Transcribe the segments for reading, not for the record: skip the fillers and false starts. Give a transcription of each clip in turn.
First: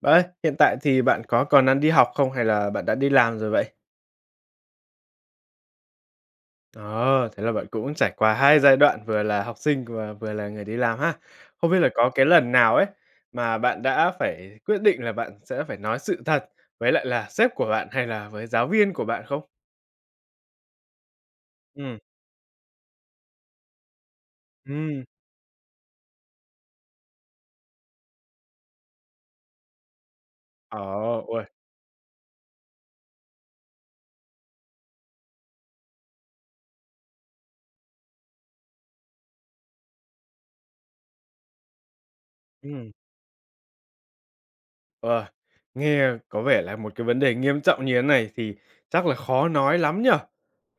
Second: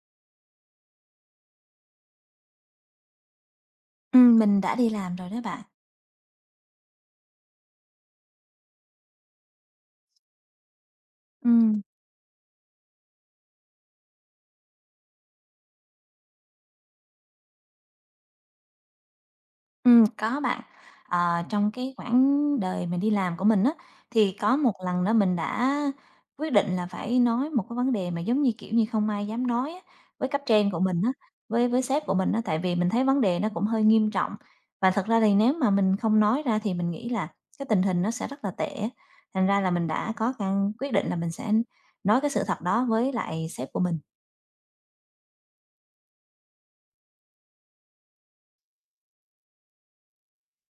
Bạn ơi, hiện tại thì bạn có còn đang đi học không hay là bạn đã đi làm rồi vậy? Mình đã đi làm rồi đó bạn. Ờ, thế là bạn cũng trải qua 2 giai đoạn vừa là học sinh và vừa là người đi làm ha. Không biết Ừm, là có cái lần nào ấy mà bạn đã phải quyết định là bạn sẽ phải nói sự thật với lại là sếp của bạn hay là với giáo viên của bạn không? Có bạn. Trong cái Ừm, quãng đời mình đi làm của mình á, thì có một ừm, lần đó mình đã quyết định là phải nói một cái vấn đề mà giống như, kiểu như, không ai dám nói á, với cấp trên ờ, của mình á, uầy, với sếp của mình á, tại vì mình thấy vấn đề nó cũng hơi nghiêm trọng. Và thật ra thì nếu mà mình không nói ra thì mình nghĩ là cái tình hình nó sẽ rất là tệ á, thành ra là mình đã có căn quyết định là mình sẽ nói cái sự thật đó ừm. với lại sếp của mình. Ờ, nghe có vẻ là một cái vấn đề nghiêm trọng như thế này thì chắc là khó nói lắm nhở.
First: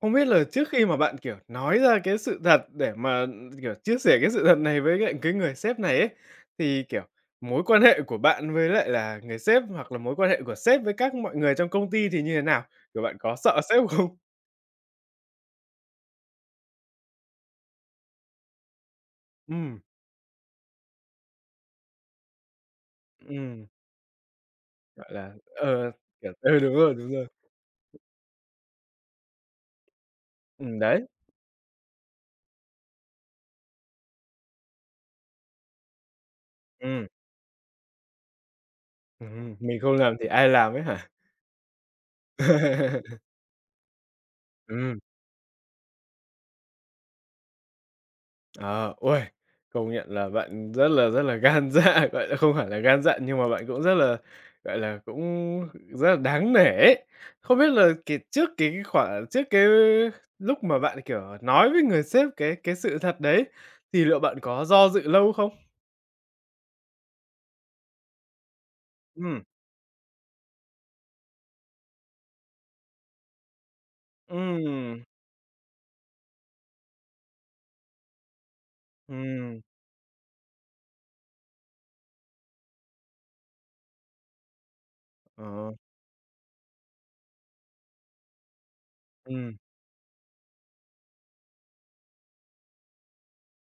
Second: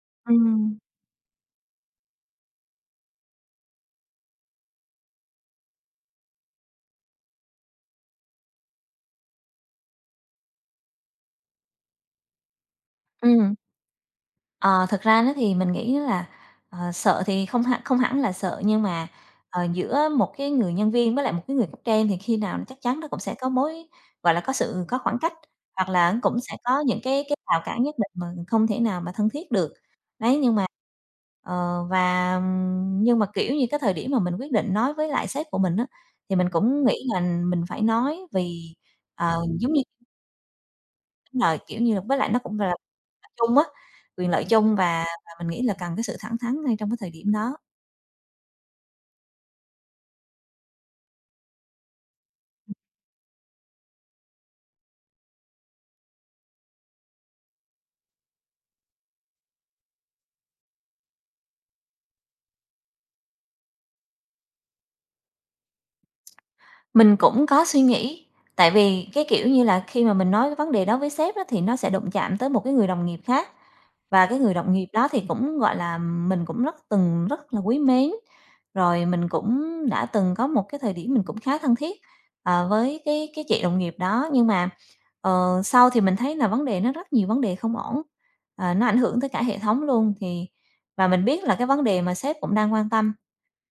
Không biết là trước Ừm, khi mà bạn, kiểu, nói ra cái sự thật để mà, kiểu, chia sẻ cái sự thật này với lại cái người sếp này ấy, thì, kiểu, mối quan hệ của bạn với lại là người sếp hoặc là mối quan hệ của sếp với các mọi người trong công ty thì như thế nào? Kiểu, bạn có ừm. sợ sếp không? Ờ, Thật ra nó thì mình nghĩ là, sợ thì không hẳn là sợ, nhưng mà, Ừm, giữa một cái người nhân viên với lại một cái người cấp trên thì khi nào chắc chắn nó cũng sẽ có ừm, mối gọi là, có gọi khoảng là, cách, hoặc ờ, là kiểu cũng sẽ ừ, đúng có rồi, những đúng cái rồi. cái rào cản nhất định mà không thể nào mà thân thiết được. Đấy, nhưng mà Đấy, kiểu như, cái thời điểm mà mình quyết định nói với lại sếp của mình á, thì mình cũng ừm, nghĩ là mình phải nói vì, ờ, giống mình như không làm thì ai làm ấy hả? Đúng rồi, kiểu như là, với lại nó cũng là chung á, quyền lợi chung Ừm. và mình nghĩ là cần cái sự thẳng thắn ngay trong cái thời điểm đó. Ờ, ôi, công nhận là bạn rất là gan dạ, gọi là, không phải là gan dạ nhưng mà bạn cũng rất là, gọi là, cũng rất là đáng nể ấy. Không biết là cái trước cái lúc mà bạn, kiểu, nói với người sếp cái sự thật đấy, thì liệu bạn có do dự lâu không? Mình cũng có suy nghĩ, tại vì cái, Ừ, kiểu như là, khi mà mình nói cái vấn đề đó với sếp á, thì nó sẽ đụng chạm tới một cái người đồng nghiệp khác. Và ừ, cái người đồng nghiệp đó thì cũng, gọi là, mình cũng rất từng rất là quý mến, rồi mình ừ, cũng đã từng có một cái thời điểm mình cũng khá thân thiết, với cái chị đồng nghiệp đó. Nhưng mà, ờ, sau thì mình thấy là vấn đề nó rất nhiều vấn đề không ổn, nó ảnh hưởng tới cả ừm, hệ thống luôn, thì và mình biết là cái vấn đề mà sếp cũng đang quan tâm.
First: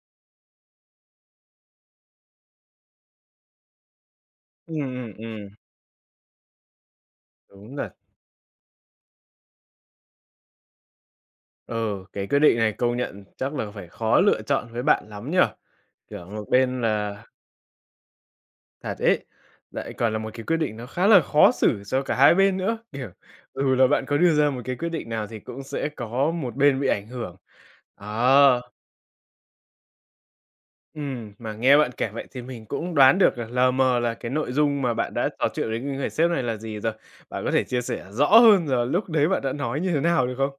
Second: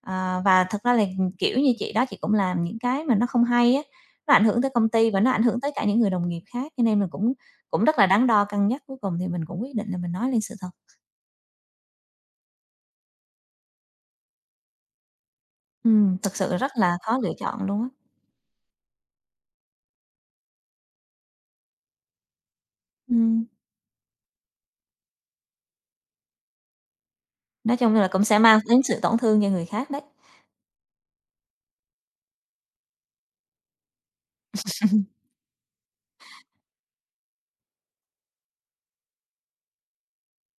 Ờ, và thật ra là, kiểu như, chị đó chị cũng làm những cái mà nó không hay á, nó ảnh hưởng tới ừm, công ty ừm, và nó ảnh ừm, hưởng tới cả những người đồng nghiệp khác, cho nên mình cũng đúng cũng thật. rất là đắn đo cân nhắc, cuối cùng thì mình cũng quyết định là mình nói lên sự thật. Ừ, cái quyết định này công nhận chắc là phải khó lựa chọn với bạn lắm nhở? Kiểu, Thực một sự rất bên là khó là lựa chọn luôn á. Thật ấy, lại còn là một cái quyết định nó khá là khó xử cho cả hai bên nữa, kiểu, Ừm, ừ, là bạn có đưa ra một cái quyết định nào thì cũng sẽ có một bên bị ảnh hưởng. nói chung là cũng sẽ mang Ờ, đến sự tổn thương cho người khác đấy. Mà nghe bạn kể vậy thì mình cũng đoán được là lờ mờ là cái nội dung mà bạn đã trò chuyện với người sếp này là gì rồi. Bạn có thể chia sẻ rõ hơn là lúc đấy bạn đã nói như thế nào được không?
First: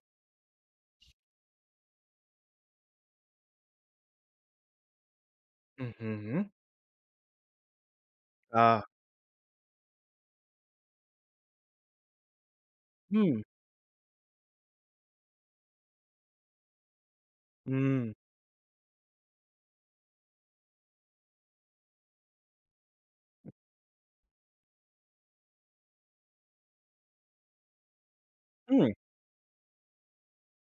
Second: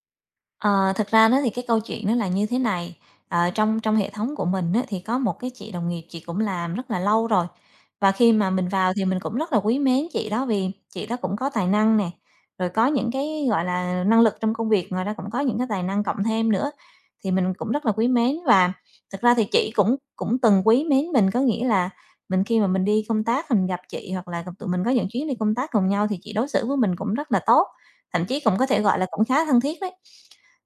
Ờ, Thật ra đó thì cái câu chuyện nó là như thế này, trong trong hệ thống của mình á, thì có một cái chị đồng nghiệp chị cũng Hứm, làm rất là lâu rồi. Và khi mà mình ờ, vào thì mình cũng rất là quý mến chị đó vì chị đó cũng có tài năng nè, rồi có những ừm, cái, gọi là, năng lực trong công việc, ngoài ra cũng có những cái tài năng cộng thêm nữa, thì mình cũng rất là quý ừm, mến. Và thực ra thì chị cũng cũng từng quý mến mình, có nghĩa là mình khi mà mình đi công tác, mình gặp chị hoặc là gặp tụi mình có những chuyến đi công tác cùng nhau thì chị đối xử với mình cũng rất là tốt, thậm chí cũng có thể ừm, gọi là cũng khá thân thiết đấy.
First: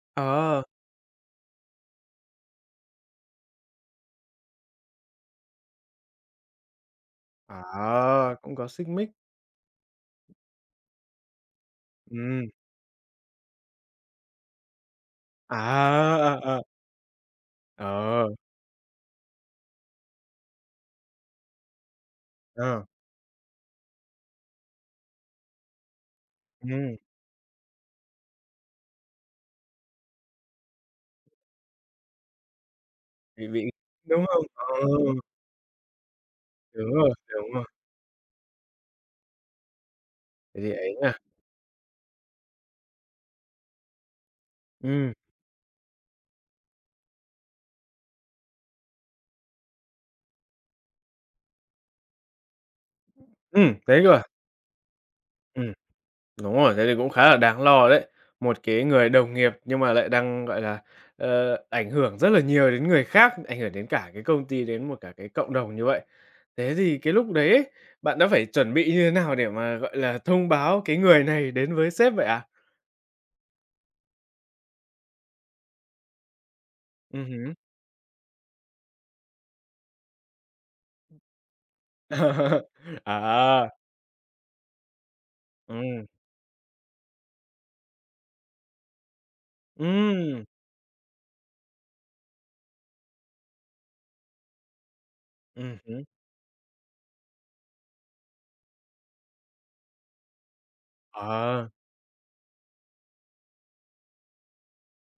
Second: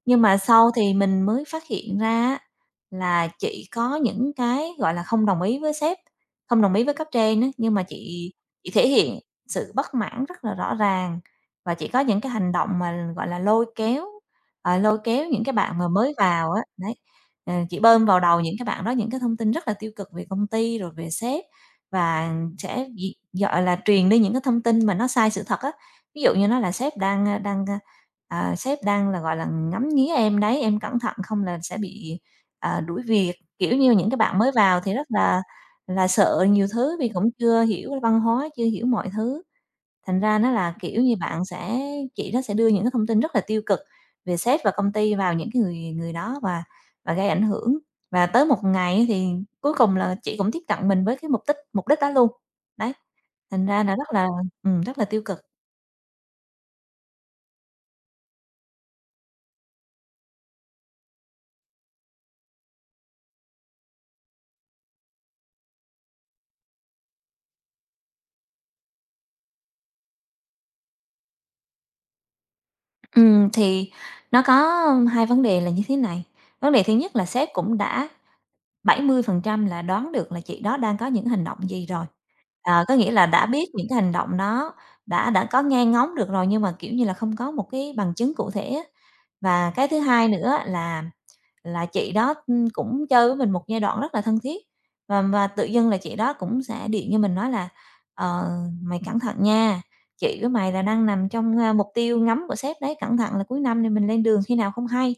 Nhưng mà ờ, sau thì mình mới phát hiện ra á, là chị có những cái, gọi là, không đồng ý với sếp, không đồng ý với cấp trên á, nhưng mà chị à, cũng có chị xích thể mích, hiện sự bất mãn rất là rõ ràng và chị có những cái ừm, hành động mà, gọi là, lôi kéo, lôi kéo những cái bạn mà mới à, vào à, á, à, đấy. Chị bơm vào ờ, đầu những cái bạn đó những cái thông tin rất là tiêu cực về công ty rồi về sếp và ờ, sẽ gọi là, truyền đi những cái thông tin mà nó sai sự thật á. Ví dụ như nói là ừm. sếp đang, a, đang, a, à, sếp đang là, gọi là, ngắm nghía em đấy, em cẩn thận không là sẽ bị, đuổi việc. Bị Kiểu như, những cái đúng bạn không? mới vào Ờ, thì rất là sợ nhiều thứ vì cũng đúng chưa rồi, hiểu văn hóa, chưa hiểu mọi thứ. Thành ra nó thế thì là, ấy kiểu nha. như, bạn sẽ chị nó sẽ đưa những cái thông tin rất là tiêu cực về sếp và công Ừm, ty vào những cái người người đó và gây ảnh hưởng. Và tới một ngày á thì cuối cùng là chị cũng tiếp cận mình với cái mục đích đó luôn. Đấy, thành ra là thế cơ rất à? là rất là tiêu cực. Ừm, đúng rồi, thế thì cũng khá là đáng lo đấy. Một cái người đồng nghiệp nhưng mà lại đang, gọi là, ờ, ảnh hưởng rất là nhiều đến người khác, ảnh hưởng đến cả cái công ty, đến một cả cái cộng đồng như vậy. Thế thì cái lúc đấy ấy, bạn đã phải chuẩn bị như thế nào để mà, gọi là, thông báo cái người này đến với sếp vậy ạ? Thì nó có hai vấn đề là như thế này. Vấn đề thứ nhất là sếp Hứm. cũng đã 70% là đoán được là chị đó đang có những hành động gì rồi. Có nghĩa là đã biết À, những cái hành động đó, đã có nghe ừm, ngóng được rồi nhưng mà, kiểu như là, không có một cái bằng chứng cụ thể á. Và cái thứ hai ừm, nữa là chị đó, cũng chơi với mình một giai đoạn rất là thân thiết, và tự dưng là hứm. chị đó cũng sẽ điện cho mình nói là "Ờ, mày cẩn thận nha, chị với mày là đang nằm trong, Ờ, mục tiêu ngắm của sếp đấy, cẩn thận là cuối năm này mình lên đường khi nào không hay."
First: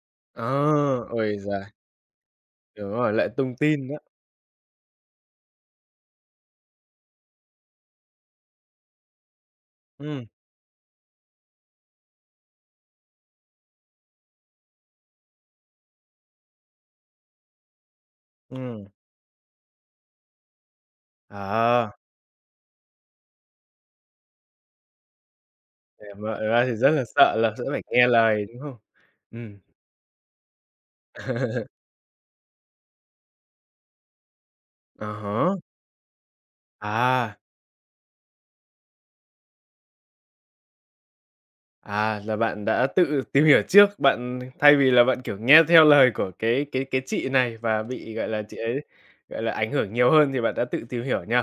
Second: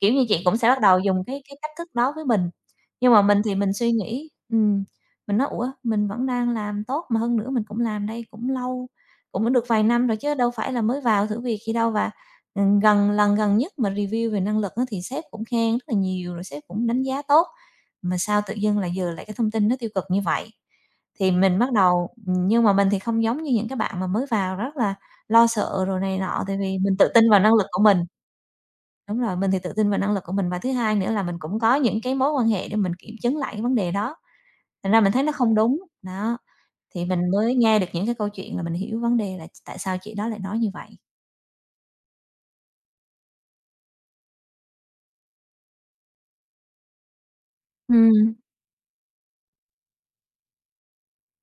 Kiểu như, chị cũng sẽ bắt đầu ờ, dùng ôi cái giời! cách thức đó với mình, Đúng rồi, nhưng mà lại mình tung thì mình tin suy đó. nghĩ, mình nói: "Ủa, mình vẫn đang làm tốt, mà hơn nữa mình cũng làm đây cũng lâu, cũng được vài năm rồi Ừm, chứ đâu phải là mới vào thử việc gì đâu." Và lần gần nhất mà review về năng lực á thì sếp cũng khen rất là nhiều, rồi sếp cũng đánh giá tốt, mà sao tự dưng ừm, là giờ lại cái thông tin nó tiêu cực như vậy. Thì mình bắt ờ, đầu Nhưng mà mình thì không giống như những cái bạn mà mới vào rất là lo sợ rồi để này mà nọ, thực tại ra thì vì rất mình là tự tin sợ vào là năng sẽ lực phải của mình. nghe lời, đúng không? Đúng rồi, mình Ừm. thì tự tin vào năng lực của mình và thứ hai nữa là mình cũng có những cái mối quan hệ để mình kiểm chứng lại cái vấn đề đó, thành ra mình thấy nó À không đúng. Đó, thì mình há, à, mới nghe được những cái câu chuyện là mình hiểu vấn đề là tại sao chị đó lại nói như vậy. à, là bạn đã tự tìm hiểu trước, bạn thay vì là bạn, kiểu, nghe theo lời của cái chị này và bị, gọi Ừm, là, chị ấy, gọi là, ảnh hưởng nhiều hơn thì bạn đã tự tìm hiểu nhỉ?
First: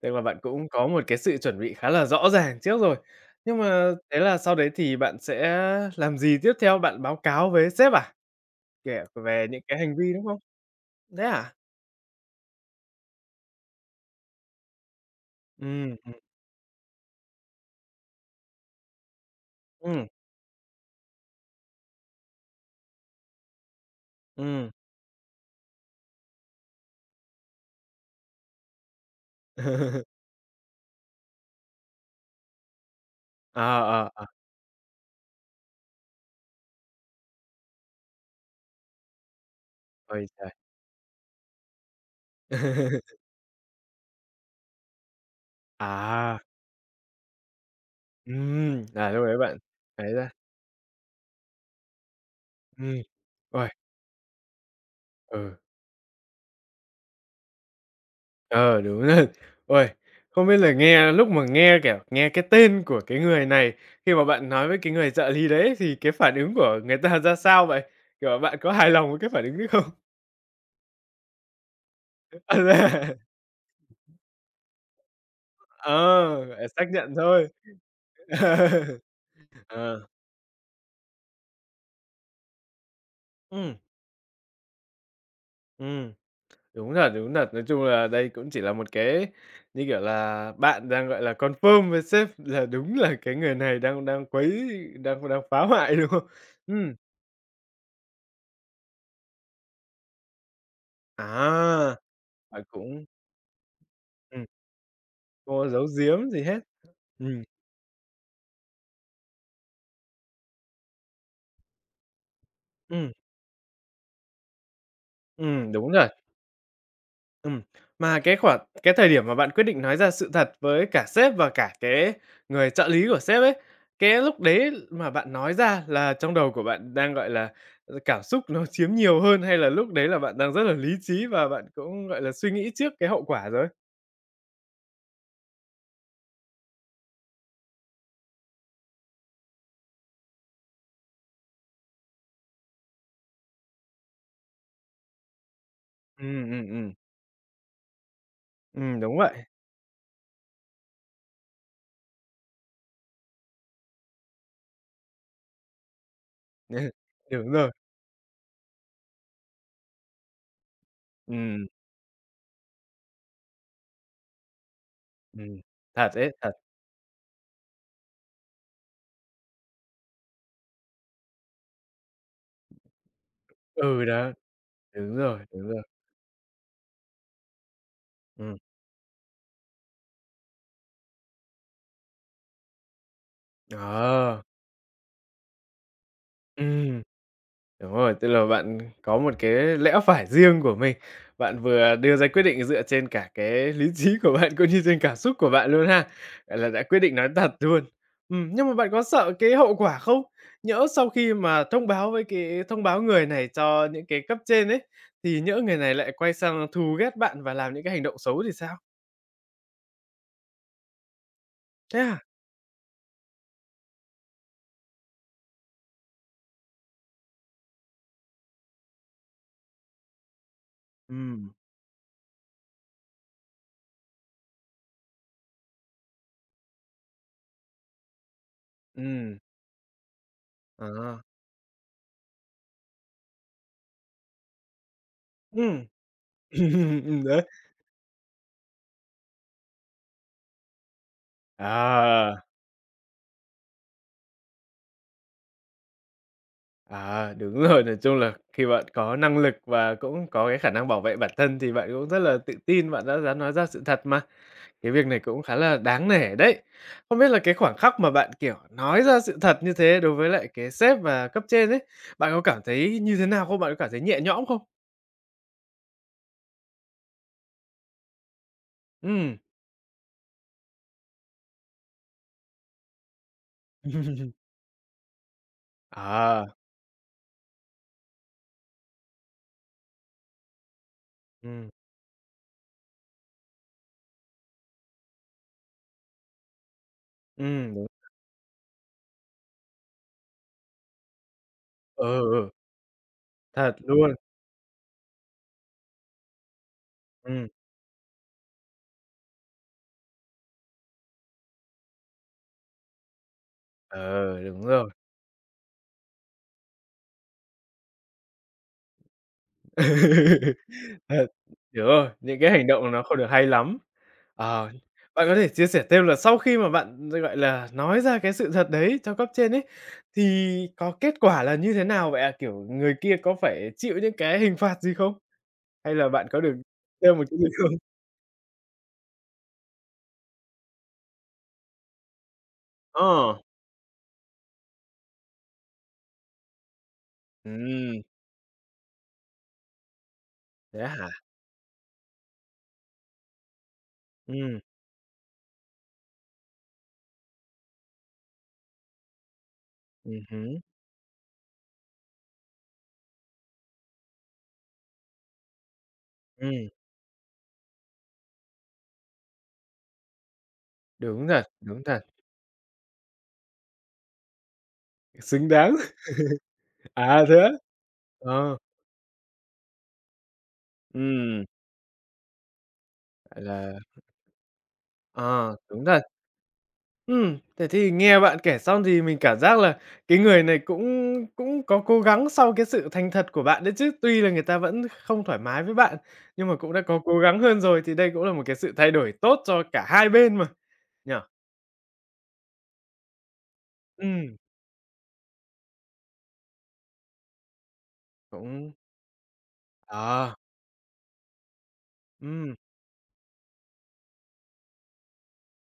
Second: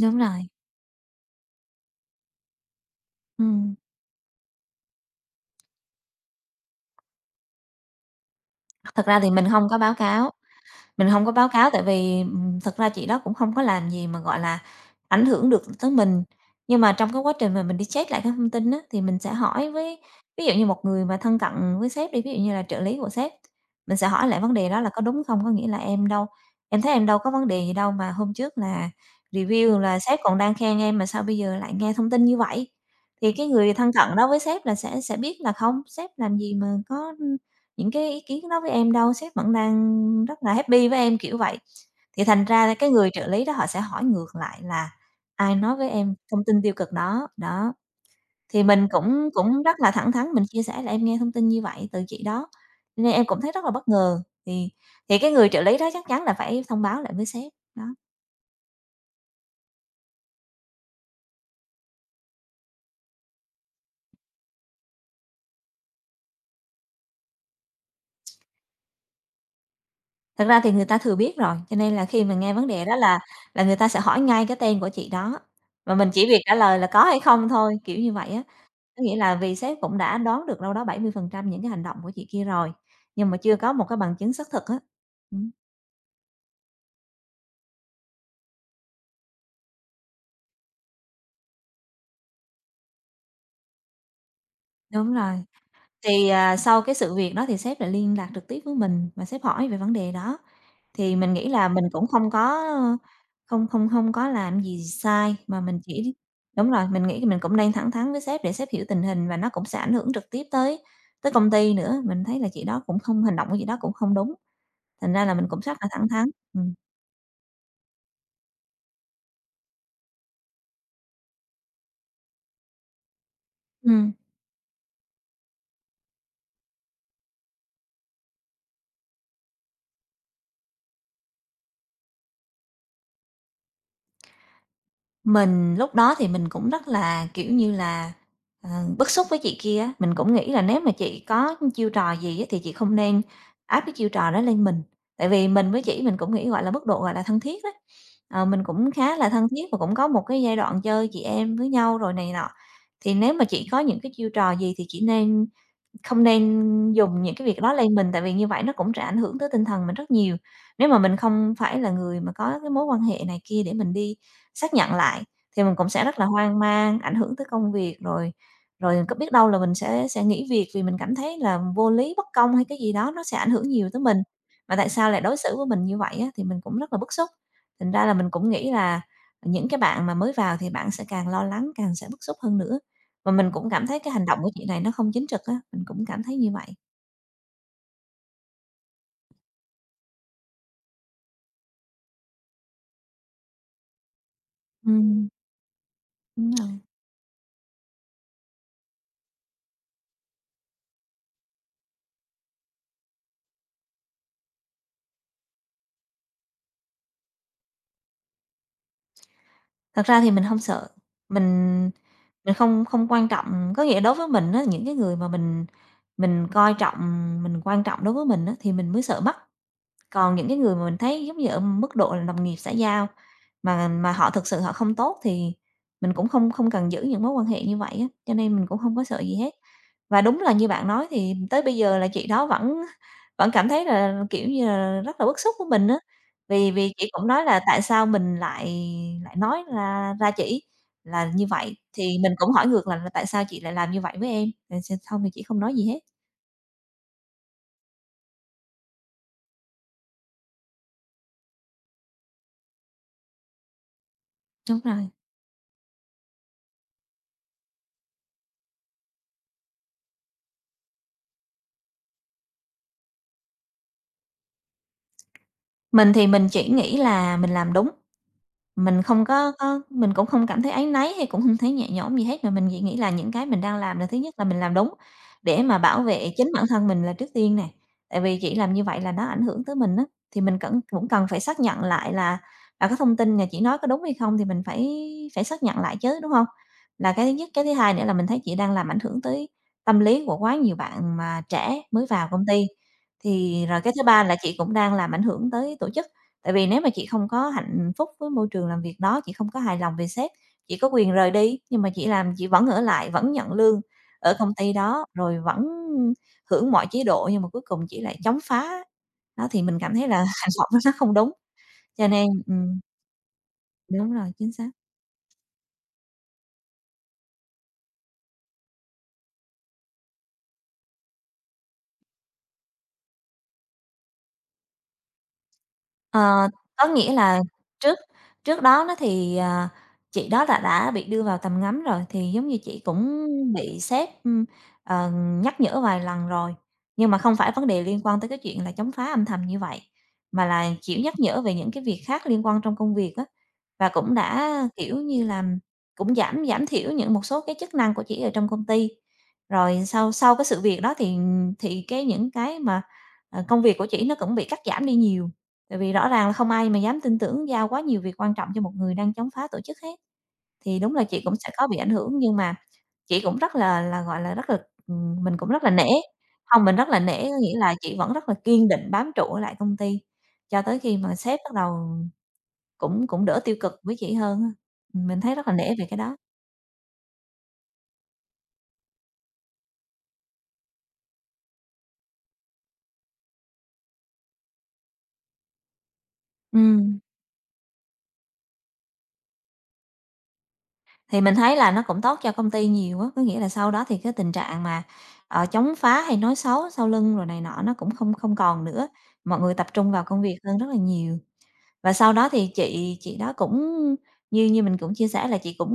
Tức đúng là bạn rồi, cũng có một cái sự chuẩn bị khá là rõ ràng trước rồi. Nhưng ừm. mà thế là sau đấy thì bạn sẽ làm gì tiếp theo? Bạn báo cáo với sếp à? Kể Thật ra thì mình về những không cái có báo hành vi, đúng cáo, không? mình Thế không có báo à? cáo tại vì, thật ra chị đó cũng không có làm gì mà, gọi là, ảnh hưởng được tới Ừm, mình. Nhưng mà trong cái quá trình mà mình đi check lại các thông tin á, thì mình sẽ hỏi với ừm, ví dụ như một người mà thân cận với sếp đi, ví dụ như là trợ lý của sếp, mình sẽ hỏi lại vấn đề ừm. đó là có đúng không? Có nghĩa là "Em đâu em thấy em đâu có vấn đề gì đâu mà hôm trước là review là sếp còn đang khen em mà sao bây giờ lại nghe thông tin như vậy?" Thì cái Ờ, người thân ờ, cận ờ, đó với sếp là sẽ biết là không, sếp làm gì mà có những cái ý kiến đó với em đâu, sếp vẫn đang ôi rất trời! là happy với em, kiểu vậy. Thì thành ra là cái người trợ lý đó họ sẽ hỏi ngược lại là ai nói với em À, thông tin tiêu cực đó, đó. Thì mình là lúc cũng đấy bạn cũng rất là ấy thẳng ra thắn, mình chia sẻ là em nghe thông tin như vậy từ chị đó, ừm. cho nên em cũng thấy rất Uầy, là bất ngờ. Thì cái người ừ, trợ lý đó chắc chắn là phải thông báo lại với sếp, đó. ờ, đúng rồi. Uầy, không biết là nghe lúc mà nghe, kiểu, nghe cái tên của cái người này, khi mà bạn nói với cái người trợ lý đấy thì cái phản ứng của người ta ra sao vậy? Kiểu, bạn có hài lòng với cái phản ứng đấy không? Thật ra thì người ta thừa biết rồi, cho nên là khi mà nghe vấn đề đó À, là người ta sẽ hỏi ngay cái tên của chị đó, và mình chỉ việc trả ờ, lời xác là có nhận hay thôi. không thôi, kiểu như vậy á. Có nghĩa là vì sếp cũng Ờ, đã đoán được đâu đó 70% những cái hành động của chị kia rồi, nhưng mà chưa có ừm, một cái bằng chứng xác thực á. Ừm, ừm. Đúng thật, đúng thật. Nói chung là đây cũng chỉ là một cái, như kiểu là, bạn đang, gọi là, confirm với sếp là đúng là cái người này đang đang quấy đúng đang đang rồi. phá hoại, đúng không? Thì, sau Ừm, cái sự việc đó thì sếp lại liên lạc trực tiếp với mình và sếp hỏi về vấn đề đó, thì mình nghĩ là mình à, cũng không bạn có cũng không không không có ừm, làm gì sai không mà có mình giấu chỉ giếm gì hết. đúng rồi, mình nghĩ mình Ừm, cũng nên thẳng thắn với sếp để sếp hiểu tình hình và nó cũng sẽ ảnh hưởng trực tiếp tới tới công ty nữa. Mình thấy là chị đó cũng ừm, không hành động của chị đó cũng không đúng, thành ra là mình cũng rất là đúng thẳng thật. thắn. Ừm. Ừm, mà cái khoảng cái thời điểm mà bạn quyết định nói ra sự thật với cả sếp và cả cái người trợ lý của sếp ấy, Ừm. cái lúc đấy mà bạn nói ra là trong đầu của bạn đang, gọi là, ờ, cảm xúc nó chiếm nhiều hơn hay là lúc đấy là bạn đang rất là lý trí và bạn cũng, gọi là, suy nghĩ trước cái hậu quả rồi? Mình lúc đó thì mình cũng rất là, kiểu như là, ờ, bức xúc với chị kia á, mình cũng nghĩ là nếu mà chị có chiêu trò gì á thì chị không nên áp cái chiêu trò đó lên mình. Tại vì mình với chị mình Ừ, cũng nghĩ, ừ, gọi là, mức ừ, độ, gọi là, thân thiết á, mình cũng ừm, đúng khá là vậy. thân thiết và cũng có một cái giai đoạn chơi chị em với nhau rồi này nọ. Thì nếu mà chị có những cái chiêu trò gì thì chị nên không nên dùng những cái Đúng việc rồi. đó lên mình, tại vì như vậy nó cũng sẽ ảnh hưởng tới tinh thần mình rất nhiều. Nếu mà mình không Ừ, phải là người mà có cái mối quan hệ này kia để mình đi xác nhận lại, ừ, thì mình cũng sẽ thật rất là đấy thật. hoang mang, ảnh hưởng tới công việc, rồi rồi có biết đâu là mình sẽ nghỉ việc vì mình cảm thấy là vô lý, bất công hay cái gì đó, nó sẽ ảnh hưởng nhiều tới Ừ, mình. đó, Mà tại sao đúng lại đối rồi, xử với đúng rồi. mình như vậy á, thì mình cũng rất là bức xúc. Thành ra là mình cũng Ừ. nghĩ là những cái bạn mà mới vào thì bạn sẽ càng lo lắng, càng sẽ bức xúc hơn nữa. Mà mình cũng cảm thấy cái hành động Ờ. của chị này nó không chính trực á, mình cũng cảm thấy như Ừ. vậy. Đúng rồi, tức là bạn có một cái lẽ phải riêng của mình. Bạn vừa đưa ra quyết định dựa trên cả cái lý trí của bạn cũng như trên cảm Ừm, xúc của bạn luôn ha. đúng Gọi rồi. là đã quyết định nói thật luôn. Nhưng mà bạn có sợ cái hậu quả không? Nhỡ sau khi mà thông báo người này cho những cái cấp trên ấy, thì nhỡ người này lại quay sang thù ghét bạn và làm những cái hành động xấu thì sao? Thật ra thì mình không sợ, mình Thế à? mình không không quan trọng có nghĩa đối với mình á, những cái người mà mình coi trọng, mình quan trọng đối với mình á, thì mình mới sợ mất. Còn những cái người mà mình thấy, giống như, Ừm. ở mức độ là đồng nghiệp xã giao, mà họ thực sự họ không tốt thì mình cũng không không cần giữ những mối quan hệ như vậy á, cho nên mình cũng không có sợ gì Ừm, hết. Và đúng là như bạn nói à, thì tới bây giờ là chị đó vẫn vẫn cảm thấy là, kiểu như là, rất là bức xúc với ừm, mình á, ừm, vì vì chị cũng nói đấy, là "Tại sao mình lại lại nói ra ra chị?" là như vậy, thì mình à. cũng hỏi ngược lại là "Tại sao chị lại làm như vậy với em?" Rồi xong thì chị không nói gì hết. À, đúng rồi, nói chung là khi bạn có năng lực và cũng có cái khả năng bảo vệ bản thân thì bạn cũng rất là tự tin, bạn đã dám nói ra sự thật mà. Đúng Cái việc rồi. này cũng khá là đáng nể đấy. Không biết là cái khoảng khắc mà bạn, kiểu, nói ra sự thật như thế đối với lại cái sếp và cấp trên ấy, bạn có cảm thấy như thế nào không? Bạn có cảm thấy nhẹ nhõm không? Mình thì mình chỉ nghĩ là mình làm đúng. Mình không Ừ, có có mình cũng không cảm thấy áy náy hay cũng không thấy nhẹ nhõm gì hết, mà mình chỉ nghĩ là những cái mình đang làm là thứ nhất là mình làm đúng để mà bảo vệ à, chính bản thân mình là trước tiên nè. Tại vì chỉ làm như vậy là nó ảnh hưởng tới mình á, thì mình cẩn cũng cần phải xác ừ, nhận lại là cái thông tin là chị nói có đúng hay không thì mình phải phải xác nhận lại chứ, đúng không? Là cái thứ nhất. Cái thứ đúng, hai nữa là mình thấy chị đang làm ảnh hưởng tới tâm lý của quá nhiều bạn mà trẻ ừ, mới vào công ừ, ty. Thì thật rồi cái thứ luôn, ba là chị cũng đang làm ảnh hưởng tới tổ chức. Tại vì nếu mà chị không ừ, có hạnh phúc với môi trường làm việc đó, chị không có hài lòng về sếp, chị có quyền rời đi, nhưng mà chị làm chị vẫn ở lại, vẫn nhận lương ở ờ, công đúng ty rồi. đó, rồi vẫn hưởng mọi chế độ, nhưng mà cuối cùng chị lại chống phá. Đó, thì mình cảm thấy là hành động nó không Thật, đúng, đúng rồi, cho nên những cái hành động nó không được hay lắm. đúng rồi, chính Ờ, xác. bạn có thể chia sẻ thêm là sau khi mà bạn, gọi là, nói ra cái sự thật đấy cho cấp trên ấy, thì có kết quả là như thế nào vậy ạ? Kiểu, người kia có phải chịu những cái hình phạt gì không? Hay là bạn có Ờ, được có nghĩa thêm một cái là gì không? trước trước đó nó thì, chị đó là đã bị đưa vào tầm ngắm rồi, thì giống như chị cũng Ờ, bị sếp, ờ, nhắc nhở vài lần rồi. Nhưng mà không phải vấn đề liên ừm, quan tới cái chuyện là chống phá âm thầm như vậy, mà là, thế kiểu, hả? nhắc nhở về những cái việc khác liên quan trong công việc á. Và cũng đã, Ừm, kiểu như là, cũng giảm giảm thiểu những một số cái chức năng của chị ở trong công ty. Rồi sau sau cái hứm, sự việc đó thì cái những cái mà, công việc của chị nó cũng bị cắt giảm đi nhiều. Tại vì rõ ràng là không ừm, ai mà dám tin tưởng giao quá nhiều việc quan trọng cho một người đang chống phá tổ chức hết. Thì đúng là chị cũng sẽ có bị đúng ảnh thật, hưởng, nhưng mà chị cũng rất là, gọi là, rất là mình xứng cũng rất là đáng. nể, không mình rất là nể, À, thế có á? nghĩa là chị vẫn rất là Ờ, kiên định bám trụ ở lại công ty cho tới khi mà sếp ừm, bắt đầu cũng cũng đỡ gọi tiêu cực là với chị hơn á. Mình thấy rất là ờ, nể đúng về cái thật. đó. Thế thì nghe bạn kể xong thì mình cảm giác là cái người này cũng cũng có cố gắng sau cái sự thành thật của bạn đấy chứ. Tuy là người ta vẫn không thoải mái với bạn, nhưng mà cũng đã có Ừm. cố gắng hơn rồi, thì đây cũng là một cái sự thay đổi tốt cho cả hai bên mà, nhỉ? Thì mình thấy là nó cũng tốt cho công ty nhiều á, có nghĩa là sau đó thì cái tình Ừm, trạng mà, chống phá hay nói xấu sau lưng rồi này nọ nó cũng không không còn cũng nữa, mọi người tập trung vào công à, việc hơn rất là nhiều. Và sau đó thì ừm, chị đó cũng như như mình cũng chia sẻ là chị cũng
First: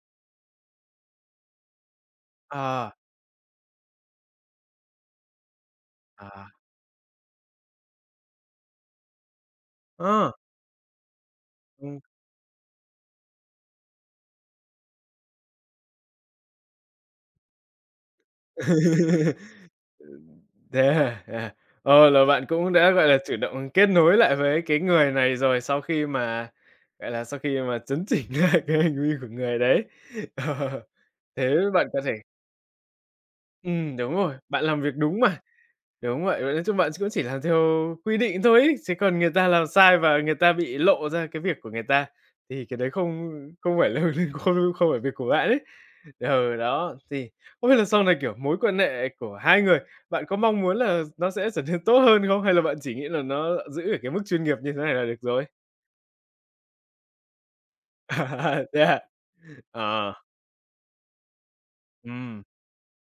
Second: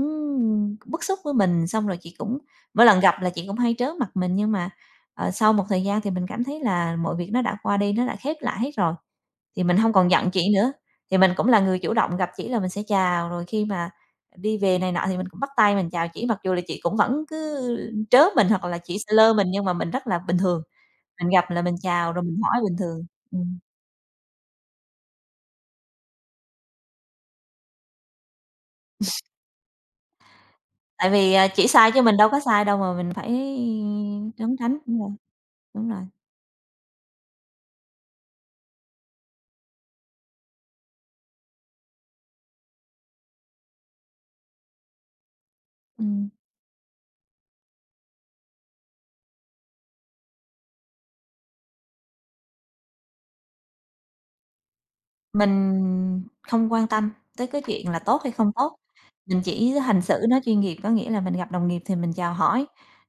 bức xúc với mình, xong rồi chị cũng mỗi à, lần gặp là chị cũng hay trớ mặt mình, nhưng mà, sau một thời gian thì mình cảm à, thấy là mọi việc nó đã qua đi, nó đã khép lại hết rồi. Thì mình hông còn giận ờ, chị nữa, thì mình cũng là người chủ ừm. động gặp chỉ là mình sẽ chào, rồi khi mà đi về này nọ thì mình cũng bắt tay mình chào chỉ, mặc dù là chị cũng vẫn cứ trớ mình hoặc là chỉ sẽ lơ mình, nhưng mà mình rất là bình thường, Thế à? mình gặp À, là mình ờ, chào rồi là mình bạn hỏi cũng bình đã, thường. gọi là, chủ Ừm. động kết nối lại với cái người này rồi sau khi mà, gọi là, sau khi mà chấn chỉnh lại cái hành vi của người đấy. Ờ, Tại vì, thế chỉ bạn sai có chứ thể mình đâu có sai đâu mà mình phải đúng rồi, trốn bạn tránh. làm việc Đúng rồi, đúng mà. đúng rồi, Đúng vậy, vậy nói chung bạn cũng chỉ làm theo quy định thôi ấy, chứ còn người ta làm sai và người ta bị lộ ra cái việc của người ta, thì cái đấy không không phải là không không phải việc của bạn ấy. ừm. Ừ, đó, thì không biết là sau này, kiểu, mối quan hệ của hai người, bạn có mong muốn là nó sẽ trở nên tốt hơn không? Hay là bạn chỉ nghĩ là nó giữ ở cái mức chuyên nghiệp như thế này là được rồi? Mình không quan tâm tới cái chuyện là tốt hay không À, tốt, thế à? mình chỉ hành Ờ, xử nó chuyên nghiệp, có nghĩa là mình gặp đồng nghiệp thì mình chào ừm, hỏi,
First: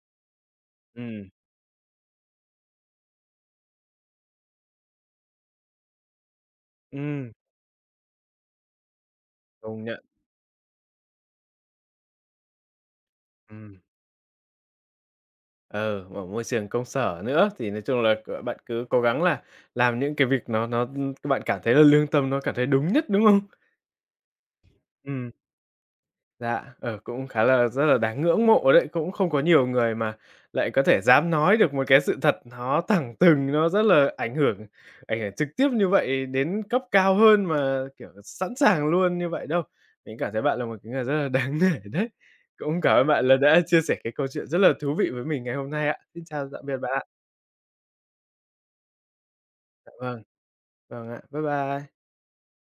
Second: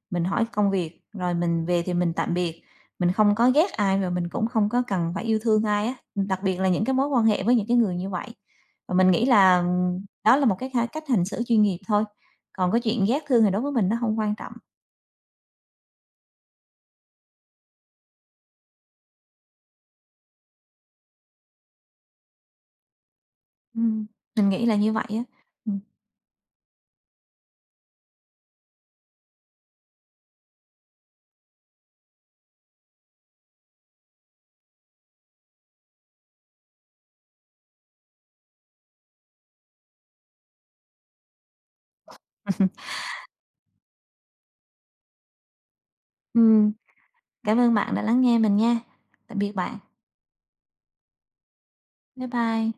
mình hỏi công việc, ừm, rồi mình về thì mình tạm biệt. Mình không có ghét ai và mình cũng không có cần phải yêu thương ai á, đặc biệt là những cái mối quan ừm, hệ với những cái người như vậy. Và mình nghĩ là, công nhận, đó là một cái ha cách hành xử chuyên nghiệp thôi, còn cái chuyện ghét thương thì đối với ừm. mình nó không quan trọng. Ừ, ở môi trường công sở nữa thì nói chung là bạn cứ cố gắng là làm những cái việc các bạn cảm thấy là lương tâm nó cảm thấy đúng nhất, đúng không? Ừm, mình nghĩ là như vậy á. Ừ. Ừm. Dạ, ờ, cũng khá là rất là đáng ngưỡng mộ đấy, cũng không có nhiều người mà lại có thể dám nói được một cái sự thật nó thẳng thừng, nó rất là ảnh hưởng trực tiếp như vậy đến cấp cao hơn mà, kiểu, sẵn sàng luôn như vậy đâu. Mình cảm thấy bạn là một cái người rất là đáng nể đấy. Cũng cảm ơn bạn là đã chia sẻ cái câu chuyện rất là thú vị với mình ngày hôm nay ạ. Xin chào, tạm Ừm, biệt bạn ạ. cảm ơn bạn đã lắng nghe mình nha. Tạm biệt bạn. Dạ vâng. Vâng ạ. Bye bye. Bye bye.